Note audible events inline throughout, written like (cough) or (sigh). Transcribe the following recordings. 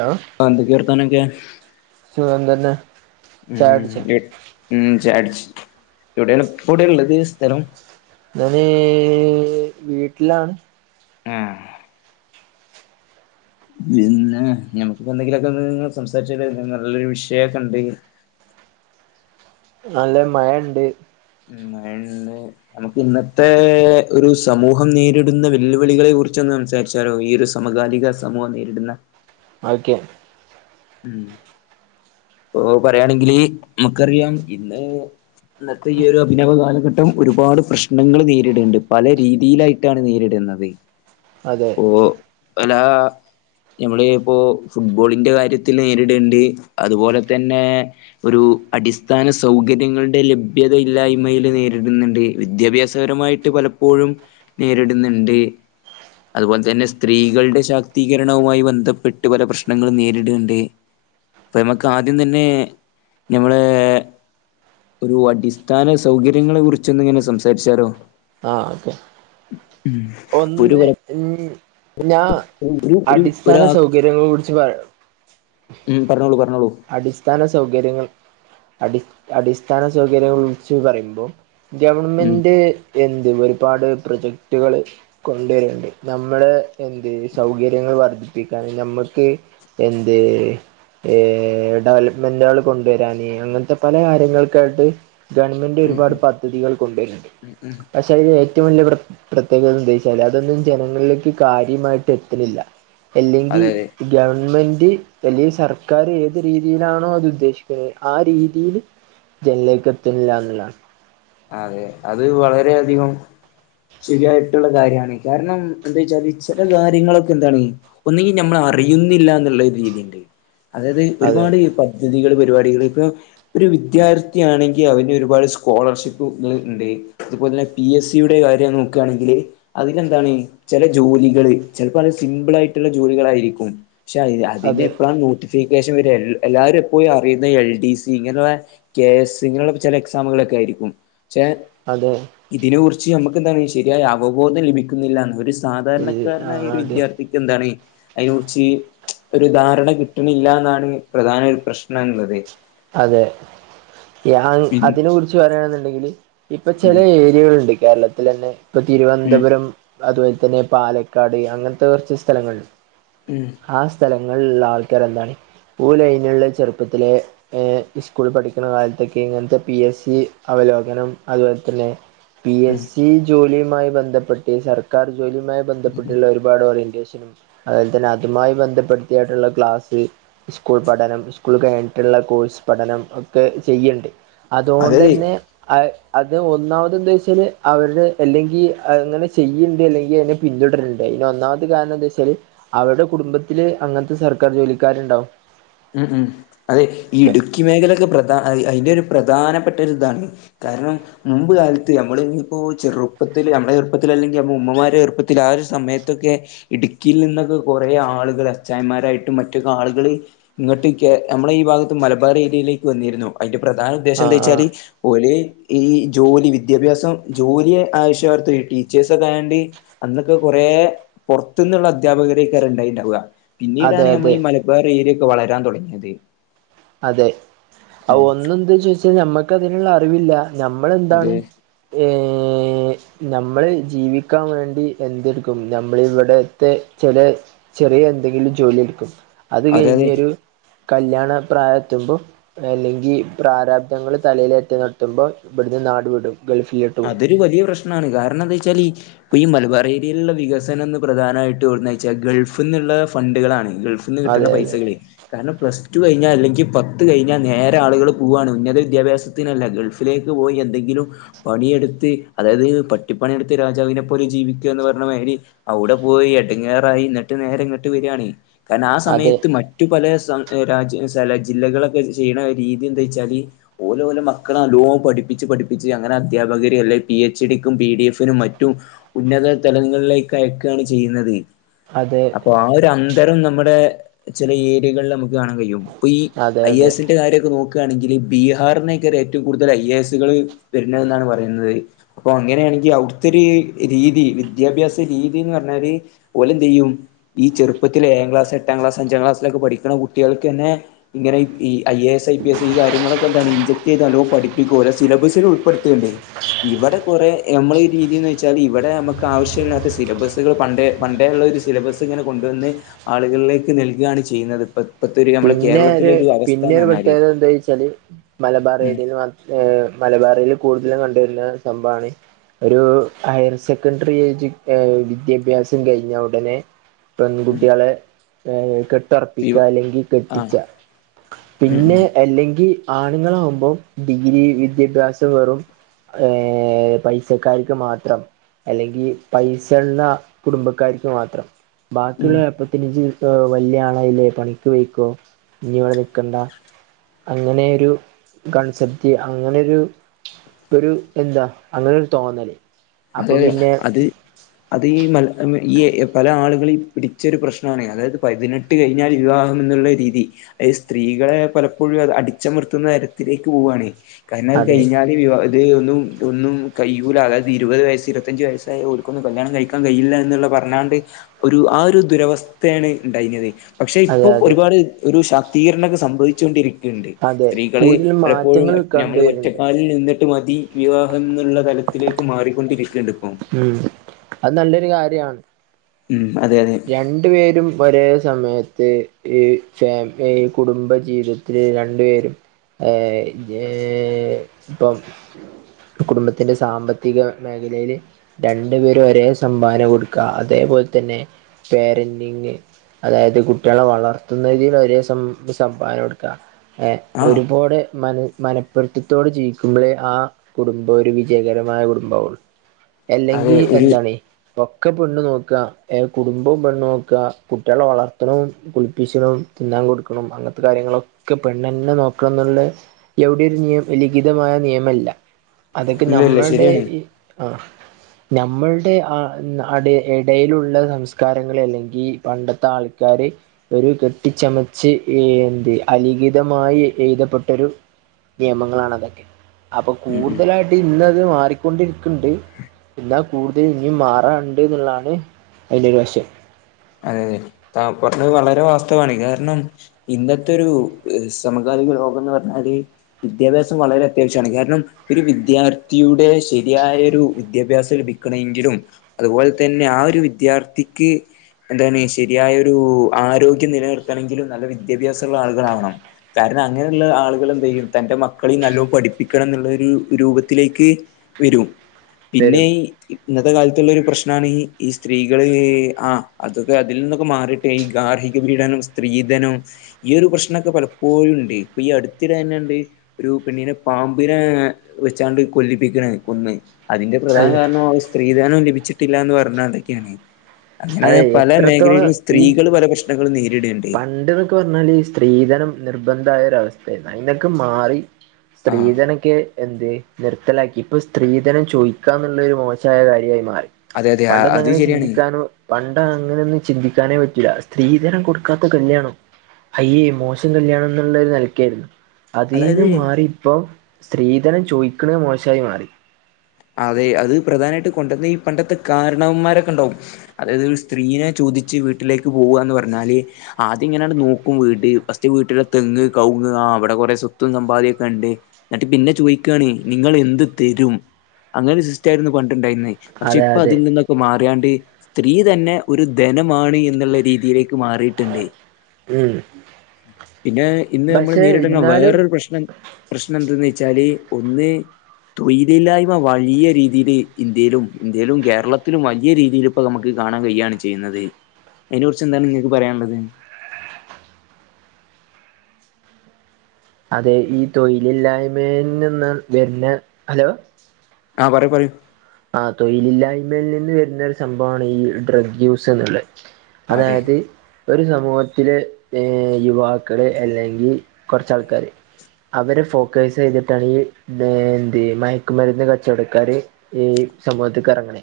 ആ ആഹ് എന്തൊക്കെ വർത്താനൊക്കെ? സുഖം തന്നെ ചായ ഉം കുടിച്ചോ ഉം ചായുട്ച്ച് എവിടേണ് ഇപ്പോടെള്ളത് സ്ഥലം ഞന് വീട്ട്ലാണ്. ഏഹ് പിന്നെ ഞമ്മക്ക്പ്പൊ എന്തൊങ്കിലൊക്കെന്ന് സംസാരിച്ചാലോ നല്ലൊരു വിഷയൊക്കെണ്ടെങ്കി നല്ലെ മയണ്ട്. ഉം മഴണ്ട്. നമുക്ക് ഇന്നത്തെ ഒരു സമൂഹം നേരിടുന്ന വെല്ലുവിളികളെ കുറിച്ചൊന്ന് സംസാരി ച്ചാലോ ഈ ഒരു സമകാലിക സമൂഹം നേരിടുന്ന ഓക്കെ ഉം ഓഹ് പറയാണെങ്കില് നമുക്കറിയാം ഇന്ന് ഇന്നത്തെ ഈ ഒരു അഭിനവ കാലഘട്ടം ഒരുപാട് പ്രശ്നങ്ങള് നേരിട്ണ്ട് പല രീതിയിലായി ട്ടാണ് നേരിട്ന്നത്. അതെ ഓ അല്ലാ ഞമ്മള് പ്പോ ഫുട്ബോളിന്റെ കാര്യത്തില് നേരിട്ണ്ട് അതുപോലെ തന്നെ ഒരു അടിസ്ഥാന സൗകര്യങ്ങളുടെ ലഭ്യത ഇല്ലായ്മയില് നേരിട്ന്ന്ണ്ട്. വിദ്യാഭ്യാസപരമായി ട്ട് പലപ്പോഴും നേരിട്ന്ന്ണ്ട്. അതുപോലെ തന്നെ സ്ത്രീകൾടെ ശാക്തീകരണവുമായി ബന്ധപ്പെട്ട് പല പ്രശ്നങ്ങളും നേരീട്ണ്ട്. അപ്പോം നമുക്ക് ആദ്യം തന്നെ ഞമ്മളേ ഒരു അടിസ്ഥാന സൗകര്യങ്ങളെ കുറിച്ചൊന്ന് ഇങ്ങനെ സംസാരിച്ചാലോ? ആ ഓക്കെ ഉം ഒരു ഒന്ന് ഞാ ഒരു ഒരു അടിസ്ഥാന ഒരാക്ക് സൗകര്യങ്ങളെ കുറിച്ച് പറയാ ഉം പർഞ്ഞോളൂ പർഞ്ഞോളൂ. അടിസ്ഥാന സൗകര്യങ്ങൾ അടി അടിസ്ഥാന സൗകര്യങ്ങളെ കുറിച്ച് പറിമ്പോ ഉം ഗവണ്മെന്റ് എന്ത് ഒരുപാട് പ്രൊജക്ടുകള് കൊണ്ടു വര്ണ്ട്. നമ്മള് എന്ത് സൗകര്യങ്ങൾ വർദ്ധിപ്പിക്കാൻ നമ്മക്ക് എന്ത് ഏഹ് ഏഹ് ഡെവലപ്മെന്റുകള് കൊണ്ടുവരാന് അങ്ങൻത്ത പല കാര്യങ്ങൾക്കായിട്ട് ഗവൺമെന്റ് ഉം ഒരുപാട് ഉം പദ്ധതികൾ കൊണ്ടുവര്ണ്ട്. ഉം ഉം പഷേ അയ്ല് ഏറ്റവും വല്ല്യ പ്ര പ്രത്യേകത എന്തോയ്ച്ചാല് അതൊന്നും ജനങ്ങൾലേക്ക് കാര്യമായിട്ട് എത്ത്ണില്ല. എല്ലെങ്കി അതെ അതെ ഗവൺമെന്റ് എല്ലെങ്കി സർക്കാർ ഏത് രീതിയിലാണോ അത് ഉദ്ദേശിക്ക്ണെ ആ രീതിയില് ജൻ ലേക്കെത്ത്ണില്ല എന്ന്ള്ള അതെ അത് വളരെയധികം ശരിയായിട്ടുള്ള കാര്യാണ്. കാരണം എന്തോയ്ച്ചാല് ചെല കാര്യങ്ങളൊക്കെ എന്താണ് ഒന്നുങ്കി നമ്മള് അറിയുന്നില്ല എന്നുള്ള ഒരു രീതിണ്ട്. അതായത് അതെ ഒരുപാട് പ പദ്ധതികള്, പരിപാടികള് ഇപ്പൊ ഒരു വിദ്യാർത്ഥിയാണെങ്കി അവന് ഒരുപാട് സ്കോളർഷി പ്പുകൾ ഇണ്ട് അതുപോലെ തന്നെ പി എസ് സിയുടെ കാര്യം നോക്കാണെങ്കില് അതിലെന്താണ് ചെല ജോലികള് ചെൽപ്പോ അത് സിമ്പിളായിട്ടുള്ള ജോലികളായിരിക്കും. ഷേ അത് അതിന് അതെ എപ്പ്ളാ നോട്ടിഫിക്കേഷൻ വര എ എല്ലാരും എപ്പോഴും അറിയുന്ന എൽ ഡി സി ഇങ്ങനെയുള്ള കെ എസ് ഇങ്ങനെയുള്ള ചെല എക്സാമുകളൊക്കെ ആയിരിക്കും ഷേ അതെ ഇതിനെ കുറിച്ച് നമ്മക്ക് എന്താണ് ശരിയായ അവബോധം ലഭിക്കുന്നില്ലാന്ന്. ഒര് ആ സാധാരണക്കാരനായ ഒരു അതെ വിദ്യാർ ത്തിക്കെന്താണ് അയിനെ കുറിച്ച് ഒരു ധാരണ കിട്ടണില്ല എന്നതാണ് പ്രധാന ഒരു പ്രശ്നമുള്ളത് അതെ ഞാൻ പിൻ അതിനെ കുറിച്ച് പറയാണെന്നുണ്ടെങ്കില് ഇപ്പൊ ചില ഉം ഏരിയകളുണ്ട് കേരളത്തിൽ തന്നെ ഇപ്പൊ ഉം തിരുവനന്തപുരം അതുപോലെ തന്നെ പാലക്കാട് അങ്ങനത്തെ കുറച്ച് സ്ഥലങ്ങ ഉം ആ സ്ഥലങ്ങളില് ഉള്ള ആൾക്കാർ എന്താണ് (unintelligible) ലൈനുള്ള ചെറുപ്പത്തിലെ സ്കൂളിൽ പഠിക്കണ കാലത്തൊക്കെ ഇങ്ങനത്തെ പി എസ് സി അവലോകനം അതുപോലെ തന്നെ പി ഉം എസ് സി ജോലിയുമായി ബന്ധപ്പെട്ട്, സർക്കാർ ജോലിയുമായി ഉം ബന്ധപ്പെട്ട്ള്ള ഒര് പാട് ഓറിയെന്റെഷൻ അത്പോലെ തന്നെ അതുമായി ബന്ധപ്പെടുത്തിയായിട്ട്ള്ള ക്ലാസ്സ്, സ്കൂൾ പഠനം, സ്കൂൾ കഴിഞ്ഞിട്ട്ള്ള കോഴ്സ് പഠനം ഒക്കെ ചെയ്യ്ണ്ട് അതെ അതോണ്ടെന്നെ അത് അത് ഒന്നാമത് എന്താച്ചാല് അവര് അല്ലെങ്കി അങ്ങനെ ചെയ്യ്ണ്ട് അല്ലെങ്കി അതിൻ്റെ പിന്തുടര്ണ്ട് ഐന് ഒന്നാമത്തെ കാരണം എന്താ വെച്ചാല് അവരുടെ കുടുംബത്തില് അങ്ങൻത്തെ സർക്കാർ ജോലിക്കാര്ണ്ടാവും. ഉം ഉം അതെ ഈ ഇടുക്കി മേഖലൊക്കെ പ്രധാന ഐന്റോരു പ്രധാനപ്പെട്ട ഒരു ഇതാണ് കാരണം മുമ്പ് കാലത്ത് ഞമ്മള് ഞ്ഞിപ്പോ ചെറുപ്പത്തില് ഞമ്മളെ ചെറുപ്പത്തില് അല്ലെങ്കി ഉമ്മമാരുടെ ചെറുപ്പത്തില് ആ ഒരു സമയത്തൊക്കെ ഇടുക്കിയിൽ നിന്നൊക്കെ കൊറേ ആളുകള് അച്ചായന്മാരായിട്ടും മറ്റൊക്കെ ആളുകള് ഇങ്ങട്ടക്കെ നമ്മടെ ഈ ഭാഗത്ത് മലബാർ ഏരിയയിലേക്ക് വന്നിരുന്നു. അതിന്റെ പ്രധാന ഉദ്ദേശം ആ ആ എന്താച്ചാല് ഓല് ഈ ജോലി വിദ്യാഭ്യാസം ജോലി ആയശേഷം ഈ ടീച്ചേഴ്സൊക്കെ ആയേണ്ടി അന്നൊക്കെ കൊറേ പൊർത്ത്ന്ന്ള്ള അധ്യാപകരൊക്കെയാ ഏറെണ്ടായിണ്ടാവുക അതെ പിന്നീടാണ് നമ്മളെ അതെ ഈ മലബാറേരിയൊക്കെ വളരാൻ തൊടങ്ങിയത് അതെ അത് ഒന്നെന്താ ചോയ്ച്ചാ നമ്മക്കതിന്ള്ള അറിവില്ല അത് ഞമ്മളെന്താണ് ഏഹ് ഞമ്മള് ജീവിക്കാൻ വേണ്ടി എന്തെട്ക്കും ഞമ്മളിവെടെത്തെ ചെലേ ചെറ്യേ എന്തെങ്കിലും ജോലി എട്ക്കും, അത് അതായത് കഴിഞ്ഞൊരു കല്യാണ പ്രായെത്തുമ്പോ അല്ലെങ്കിൽ പ്രാരാബ്ധങ്ങള് തലയിലേറ്റി നിർത്തുമ്പോൾ ഇവിട്ന്ന് നാട് വിടും ഗൾഫിലോ അതൊരു വലിയ പ്രശ്നാണ് കാരണന്താവെച്ചാല് ഈ ഇപ്പൊ ഈ മലബാറേരിയില്ള്ള വികസനം എന്ന് പ്രധാനമായിട്ട് എവ്ട്ന്നേച്ചാ ഗൾഫ്ന്നുള്ള ഫണ്ട്കളാണ് ഗൾഫ് ന്ന്ട്ട് കിട്ട്ണ അതെ അതെ പൈസകളെയ് കാരണം പ്ലസ് ടു കഴിഞ്ഞാ അല്ലെങ്കി പത്ത് കഴിഞ്ഞാ നേരെ ആളുകള് പൂവാണ് ഉന്നത വിദ്യാഭ്യാസ ത്തിനല്ല ഗൾഫിലേക്ക് പോയി എന്തെങ്കിലും പണിയെടുത്ത് അതായത് പട്ടിപ്പണിയെടുത്ത് രാജാവിനെ പോലെ ജീവിക്കുക എന്ന് പറീണമാതിരി അവുടെ പോയി എടങ്ങാറായി ന്ന്ട്ട് നേരെ ഇങ്ങട്ട് വരാണെ കാരണം ആ അതെ സമയത്തു മറ്റ് മറ്റു പലേ സം രാജ്യ ജില്ലകളൊക്കെ ചെയ്യണ രീതി എന്താച്ചാല് ഓല് ഓലെ മക്കളെ നല്ലോം പഠിപ്പിച്ച് പഠിപ്പിച്ച് അങ്ങനെ അധ്യാപകര് അല്ലെ പി എച്ച് ഡിക്കും പി ഡി എഫിനും മറ്റും ഉന്നത തലങ്ങളിലേക്ക് അയക്കാണ് ചെയ്യുന്നത്. അതെ അപ്പൊ ആ ഒര് അന്തരം നമ്മുടെ ചെലേ ഏരിയകളിൽ നമ്മക്ക് കാണാൻ കഴിയും ഇപ്പൊ ഈ അതെ ഐ എ അതെ സ്സിന്റെ കാര്യമൊക്കെ നോക്കാണെങ്കില് ബീഹാറിന്നെക്കാണ് ഏറ്റവും കൂടുതൽ ഐ എ സ്സുകള് വര്ന്നതെന്നാണ് പറയുന്നത് അപ്പൊ അങ്ങനെണെങ്കിൽ ഔട്ത്തൊര് രീതി, വിദ്യാഭ്യാസ രീതിന്ന് പറഞ്ഞാല് ഓലെന്തെയ്യും ഈ ചെറുപ്പത്തിൽ ഏഴാം ക്ലാസ്, എട്ടാം ക്ലാസ്, അഞ്ചാം ക്ലാസിലൊക്കെ പഠിക്ക്‌ണെ കുട്ട്യാൾക്കെന്നെ ഇങ്ങനെ ഈ I A S, I P S ഈ കാര്യങ്ങളൊക്കെ എന്താണ് ഇൻചെക്ട് ചെയ്ത് നല്ലോം പഠിപ്പിക്കും ഓലെ സിലബസിൽ ഉൾ പ്പെട്ത്ത്ണ്ട് ഇവിടെ കൊറേ നമ്മളെ രീതിന്ന് വെച്ചാൽ ഇവടെ നമുക്ക് ആവശ്യമില്ലാത്ത സിലബസുകൾ പണ്ടേ പണ്ടേള്ളൊരു സിലബസ് ഇങ്ങനെ കൊണ്ടുവന്ന് ആളുകളിലേക്ക് നൽകുകാണ് ചെയ്യുന്നത് പ്പൊ പിന്നെ ര് പിന്നെ ഒര് പ്രത്യേകത എന്താ വെച്ചാല് മലബാർ ഉം ഏരിയയിൽ മാത്രം ഏഹ് മലബാറേരിയയിൽ കൂടുതൽ കണ്ട് വരുന്ന സംഭവാണ് ഒരു ഹയർ സെക്കൻഡറി ഏജു വിദ്യാഭ്യാസം കഴിഞ്ഞാ ഉടനെ ഉം പെങ്കുട്ട്യാളെ കെട്ടൊർപ്പിക്ക ഇവ അല്ലെങ്കിൽ ആഹ് ട്ടിച്ചാ ഉം പിന്നെ ഉം അല്ലെങ്കിൽ ആണ്ങ്ങളാകുമ്പോ ഡിഗ്രി വിദ്യാഭ്യാസം വെറും ഏഹ് പൈസക്കാർക്ക് മാത്രം അല്ലെങ്കി പൈസള്ള കുടുംബക്കാർക്ക് മാത്രം ഉം ബാക്കിള്ള (unintelligible) വല്ല്യേ ആളായിലെ പണിക്ക് പോയ്‌ക്കോ ഞ്ഞിവടെ നിക്കണ്ട അങ്ങനെരു കൺസെപ്റ്റ് അങ്ങനെരു ഒരു എന്താ അങ്ങനെരു തോന്നൽ അപ്പൊ അതെ അതെ പിന്നെ അത് അത് ഈ മൽ ഈ എ പല ആളുകളീം പിടിച്ചൊരു പ്രശ്നവാണെയ് അതായത് പതിനെട്ട് ട്ട് കഴിഞ്ഞാൽ വിവാഹം എന്നുള്ള രീതി അത് സ്ത്രീകളെ പലപ്പൊഴും അത് അടിച്ചമർത്തുന്ന തരത്തിലേക്ക് പോവാണെയ് കാരണം അത് അതെ കഴിഞ്ഞാല് വിവാ അത് ഒന്നും ഒന്നും കയ്യൂല അതായാ ത് ഇരുവത് വയസ്സ് ഇരുവത്തഞ്ച് വയസ്സായ ഓൽക്കൊന്നും കല്യാണം കഴിക്കാൻ കയൂല എന്ന്ള്ള പറഞ്ഞാണ്ട് ഒരു ആ ഒരു ദുരവസ്ഥേണ് ഇണ്ടായിനത് പക്ഷെ അതെ ഇപ്പൊ അതെ ഒരുപാട് ഒരു ശാക്തീകരണക്കെ സംഭവിച്ചു കൊണ്ടിരി ഇതിലിണ്ട് അതെ സ്ത്രീകള് കൂടുതൽ പലപ്പോഴും മാറ്റങ്ങൾ ഞമ്മള് കണ്ടുവരുന്നുണ്ട് ഒറ്റക്കാലിൽ നിന്നി ട്ട് മതി വിവാഹം എന്നുള്ള തലത്തിലേക്ക് മാറിക്കൊണ്ടിരിക്ക്ണ്ട് പ്പൊ ഉം അത് നല്ലൊരു കാര്യാണ്. ഉം അതെ അതെ. രണ്ടു പേരും ഒരേ സമയത്ത് ഈ ഫാമി ഈ കുടുംബജീവിത ത്തിൽ രണ്ടു പേരും (unintelligible) ഇപ്പം കുടുംബത്തിന്റെ സാമ്പത്തിക മേഖലയില് രണ്ടുപേരും ഒരേ സംഭാവന കൊട്ക്ക അതേപോലെ തന്നെ പേരന്റിങ് അതായത് കുട്ടികളെ വളർത്തുന്നതിന് ഒരേ സം സംഭാവന കൊടുക്ക ഏ ആഹ് ഒരുപൊടെ മല മന പൊര്ത്തതോടെ ജീവിക്കുമ്പളേ ആ കുടുംബെ ഒരു വിജയകരമായ കുടുംബാവുള്ളു. അതെ എല്ലെങ്കി ഒരു എന്താണ് ഒക്കെ പെണ്ണ് നോക്ക ഏ കുടുംബം പെണ് നോക്കുക കുട്ടിയാളെ വളർത്ത്ണം കുൾപ്പിച്ചണം തിന്നാൻ കൊട്ക്കണം അങ്ങത്തെ കാര്യങ്ങളൊക്കെ പെണ്ണന്നെ നോക്കണം എന്ന്ള്ളെ എവിടി ഒരു നിയം ലിഖിതമായ നിയമല്ല അതൊക്കെ ഇല്ലല്ല ഞമ്മൾടെ ശരിയാണ് ഈ ആഹ് ഞമ്മൾടെ ആ അടെ എടയിലുള്ള സംസ് കാരങ്ങളെ അല്ലെങ്കി പണ്ടത്തെ ആൾക്കാര് ഒരു കെട്ടിച്ചമച്ച് ഏ എന്ത് അലിഖിതമായി എഴുതപ്പെട്ട ഒരു നിയമങ്ങളാണ് അതൊക്കെ അപ്പൊ ഉം ഉം കൂട്തലായ്ട്ട് ട്ട് ഇന്ന അത് മാറിക്കൊണ്ടിരിക്ക്ണ്ട് ഇന്നാ കൂടുതൽ ഇനിയും മാറാണ്ട് ഇന്ന്ള്ളാണ്. അതിൻ്റൊരു വശം അതെ യതെ താം പറഞ്ഞത് വളരെ വാസ്തവാണെയ് കാരണം ഇന്നത്തെ ഒരു സമകാലിക ലോകം എന്ന് പറഞ്ഞാല് വിദ്യാഭ്യാസം വളരെ അത്യാവശ്യാണ് കാരണം ഒരു വിദ്യാർത്ഥിയുടെ ശരിയായൊരു വിദ്യാഭ്യാസം ലഭിക്കണേങ്കിലും അത്പോലെ തന്നെ ആ ഒരു വിദ്യാർത്ഥിക്ക് എന്താണ് ശരിയായൊരു ആരോഗ്യം നിലനിർത്തണെങ്കിലും നല്ല വിദ്യാഭ്യാസള്ള ആള്കളാവണം കാരണം അങ്ങനെള്ള ആളുകൾ എന്ത്‌ചെയ്യും തന്റെ മക്കളിം നല്ലോ പഠിപ്പിക്കണം എന്നുള്ളൊരു രൂപത്തിലേക്ക് വെരും പിന്നെ വരും ഈ ഇന്നത്തെ കാലത്ത്ള്ള ഒരു പ്രശ്നാണ് ഈ സ്ത്രീകളില് ആഹ് അതൊക്കെ അതിൽനിന്നൊക്കെ മാറിട്ടെ ഈ ഗാർഹിക പീഡനം സ്ത്രീധനം ഈ ഒരു പ്രശ്നൊക്കെ പലപ്പോഴും ഇണ്ട് ഇപ്പ ഈ അടുത്തിടന്നേ ഇണ്ട് ഒരു പെണ്ണിനെ പാമ്പിനെ വെച്ചാണ്ട് കൊല്ലിപ്പിക്കണെ കൊന്ന് അതിന്റെ പ്രധാന കാരണം സ്ത്രീധാനം ലഭിച്ചിട്ടില്ല എന്ന് പറഞ്ഞണ്ടൊക്കെയാണ്. അതെ എ ല്ലാ മേഖലയിലും സ്ത്രീകള് പല പ്രശ്നങ്ങളും നേരിടേണ്ടി പണ്ട്ന്നൊക്കെ പറഞ്ഞാല് ഈ സ്ത്രീധനം നിർബന്ധായ ഒര അവസ്ഥയ്രുന്നു അയിന്നൊക്കെ മാറി ആ സ്ത്രീധനൊക്കെ എന്ത് നിർത്തലാക്കി ഇപ്പൊ സ്ത്രീധനം ചോയിക്കാന്ന്ള്ള ഒരു മോ (unintelligible) കാര്യായി മാറി അതെ അതെ ആ, പണ്ടൊന്നും പറഞ്ഞ അത് അങ്ങനെ ശരിയാണ് ചിന്തിക്കാനോ പണ്ട് അങ്ങനൊന്നും ചിന്തിക്കാനേ പറ്റൂല്ല സ്ത്രീധനം കൊട് ക്കാത്ത കല്യാണം അയ്യേ മോശം കല്യാണം എന്നുള്ള ഒരു നെലക്കെയിരുന്നു അതീന്ന് അതായത് മാറി ഇപ്പൊ സ്ത്രീധനം ചോയ്ക്ക്ണ മോശായി മാറി അതെ അത് പ്രധാനായിട്ട് കൊണ്ടന്ന ഈ പണ്ടത്തെ കാരണവന്മാരൊക്കെ ഉണ്ടാവും അതായത് സ്ത്രീനെ ചോദിച്ച് വീട്ടിലേക്ക് പോവുകാന്ന് പറഞ്ഞാല് ആദ്യം ഇങ്ങനെയ നോക്കും വീട് ഫസ്റ്റ് വീട്ടില തെങ്ങ് കവങ്ങ് ആ അവിടെ കുറെ സ്വത്തും സമ്പാദ്യ ഒക്കെ ഉണ്ട് എന്നട്ട് പിന്നെ ചോയ്ക്കാണ് നിങ്ങൾ എന്ത് തരും അങ്ങനെ ഒരു സിസ്റ്റ ആയിരുന്നു പണ്ടുണ്ടായിരുന്ന പക്ഷേ അതെ ഇപ്പൊ അതെ അതിങ്ങ ഇപ്പൊ മാറിയാണ്ട് സ്ത്രീ തന്നെ ഒരു ധനമാണ് എന്നുള്ള രീതിയിലേക്ക് മാറിട്ട് ഉം പിന്നെ ഇന്ന് നമ്മള് പക്ഷെ നേരിടുന്ന ഇന്നാലും വേറൊരു പ്രശ്നം പ്രശ്നം എന്താന്ന് വെച്ചാല് ഒന്ന് തൊയ്ലില്ലായ്മ വലിയ രീതിൽ ഇന്ത്യയിലും ഇന്ത്യയിലും കേരളത്തിലും വലിയ രീതിയിൽ ഇപ്പൊ നമുക്ക് കാണാൻ കഴിയാണ് ചെയ്യുന്നത് അതിനെ കുറിച്ച് എന്താണ് നിങ്ങൾക്ക് പറയാനുള്ളത് അതെ ഈ തൊഴിലില്ലായ്മയിൽ നിന്ന് വരുന്ന ഹലോ ആഹ് പറയൂ പറയൂ ആ തൊഴിലില്ലായ്മൽ നിന്ന് വരുന്ന ഒരു സംഭവമാണ് ഈ ഡ്രഗ് യൂസ് എന്നുള്ളത് അതെ അതായത് ഒരു സമൂഹത്തില് ഏ യുവാക്കള് അല്ലെങ്കിൽ കുറച്ചാൾക്കാര് അവരെ ഫോക്കസ് ചെയ്തിട്ടാണ് ഈ എന്ത് മയക്കുമരുന്ന് കച്ചവടക്കാര് ഈ സമൂഹത്തക്ക് ഇറങ്ങണെ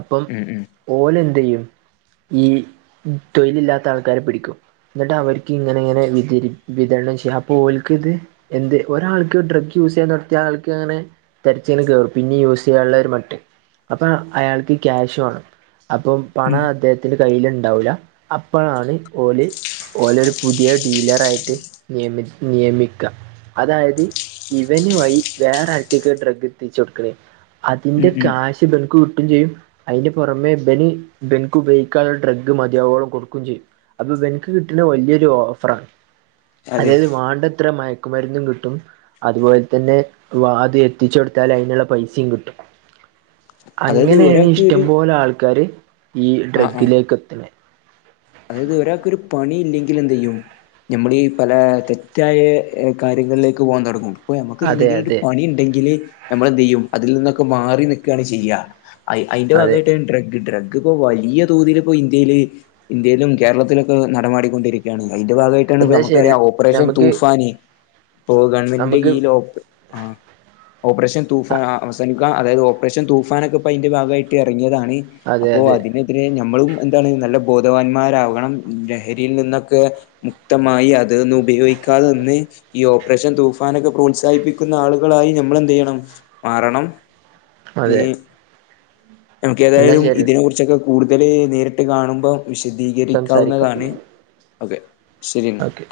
അപ്പം ഉം ഉം ഓലെന്ത് ചെയ്യും ഈ തൊഴിലില്ലാത്ത ആൾക്കാരെ പിടിക്കും എന്നിട്ട് അവർക്ക് ഇങ്ങനെ ഇങ്ങനെ വി വിതരണം ചെയ്യാം അപ്പോ ഓർക്ക് ഇത് എന്ത് ഒരാൾക്ക് ഡ്രഗ് യൂസ് ചെയ്യാൻ നിർത്തിയാ ആൾക്ക് അങ്ങനെ തിരച്ചി കേറും പിന്നെ യ ചെയ്യാനുള്ളവരു മട്ട് അപ്പൊ അയാൾക്ക് ക്യാഷ് വേണം അപ്പം ഉം പണം അദ്ദേഹ ത്തി കയ്ൽ ഉണ്ടാവില്ല അപ്പോഴാണ് ഓലി ഓലരു പുതിയ ഡീലർ ആയിട്ട് നിയമി നിയമിക്കാം അതായത് ഇവന വഴി വേറെ ആൾക്കൊക്ക് ഡ്രഗ് എത്തിച്ച് കൊടുക്കണേ ഉം അതിന്റെ ഉം കാശ് ബങ്ക് കിട്ടുകയും ചെയ്യും അതിന് പുറമെ ബെനി ബെൻക്ക് ഉപയോഗിക്കാനുള്ള ഡ്രഗ്ഗ് മതിയാവോളം കൊടുക്കുകയും ചെയ്യും അപ്പൊ ഇവനക്ക് കിട്ടുന്ന വലിയൊരു ഓഫറാണ് അതെ അതായത് വേണ്ടത്ര മ മരുന്നും കിട്ടും അതുപോലെ തന്നെ വാതി എത്തിച്ച് കൊടുത്താൽ അതിനുള്ള പൈസയും കിട്ടും അതായത് അങ്ങനെയാണ് ഒരാൾക്ക് ഇഷ്ടം ഒരു പോലെ ആൾക്കാര് ഈ ആ ആ ഡ്രഗിലേക്ക് എത്തണ അതായത് ഒരാൾക്കൊരു പണി ഇല്ലെങ്കിൽ എന്ത് ചെയ്യും നമ്മൾഈ പല തെറ്റായ കാര്യങ്ങളിലേക്ക് പോകവാൻ തുടങ്ങും അപ്പൊ നമ്മക്ക അതെ എന്തെങ്കിലും ഒരു അതെ പണി ഉണ്ടെങ്കില് നമ്മൾ എന്ത് ചെയ്യും അതിൽ നിന്നൊക്കെ മാറി നിക്കുകയാണ് ചെയ്യുക അതിന്റെ അതെ ഭാഗമായിട്ട് ഡ്രഗ് ഡ്രഗ് ഇപ്പൊ വലിയ തോതിൽ ഇപ്പോ ഇന്ത്യയില് ഇന്ത്യയിലും കേരളത്തിലൊക്കെ നടപടിക്കൊണ്ടരിക്കയാണ് അതിന്റെ ഭാഗമായിട്ട് എന്നാ ശരി നമക്കറിയാം ഓപ്പറേഷൻ നമുക്ക് തൂഫാന ഇപ്പൊ ഗവൺമെന്റിന്റെ നമുക്ക് കീഴ ആ ഓപ്പറേഷൻ തൂഫാൻ ആ അവസാനിക്കുക അതായത് ഓപ്പറേഷൻ തൂഫാനൻൊക്കെ ഇപ്പോൾ അതിന്റെ ഭാഗമായിട്ട് ഇറങ്ങിയതാണ് അതെ അപ്പോ അതെ അതിനെതിരെ നമ്മളും എന്താണ് നല്ല ബോധവാന്മാരാകണം ലഹരിയിൽ നിന്നൊക്കെ മുക്തമായി അത് ഉപയോഗിക്ക (unintelligible) ഈ ഓപ്പറേഷൻ തൂഫാനൊക്കെ പ്രോത്സാഹിപ്പിക്കുന്ന ആളുകളായി നമ്മൾ എന്ത് ചെയ്യണം മാറണം ഈ അതെ നമുക്ക് എന്നാ ഏതായാലും ശരി ഇതിനെ കുറിച്ചൊക്കെ കൂടുതൽ നേരിട്ട് കാണുമ്പോം സംസാരിക്കാം വിശദീകരിക്കാവുന്നതാണ് ഓക്കെ ശരി എന്നാ ഓക്കെ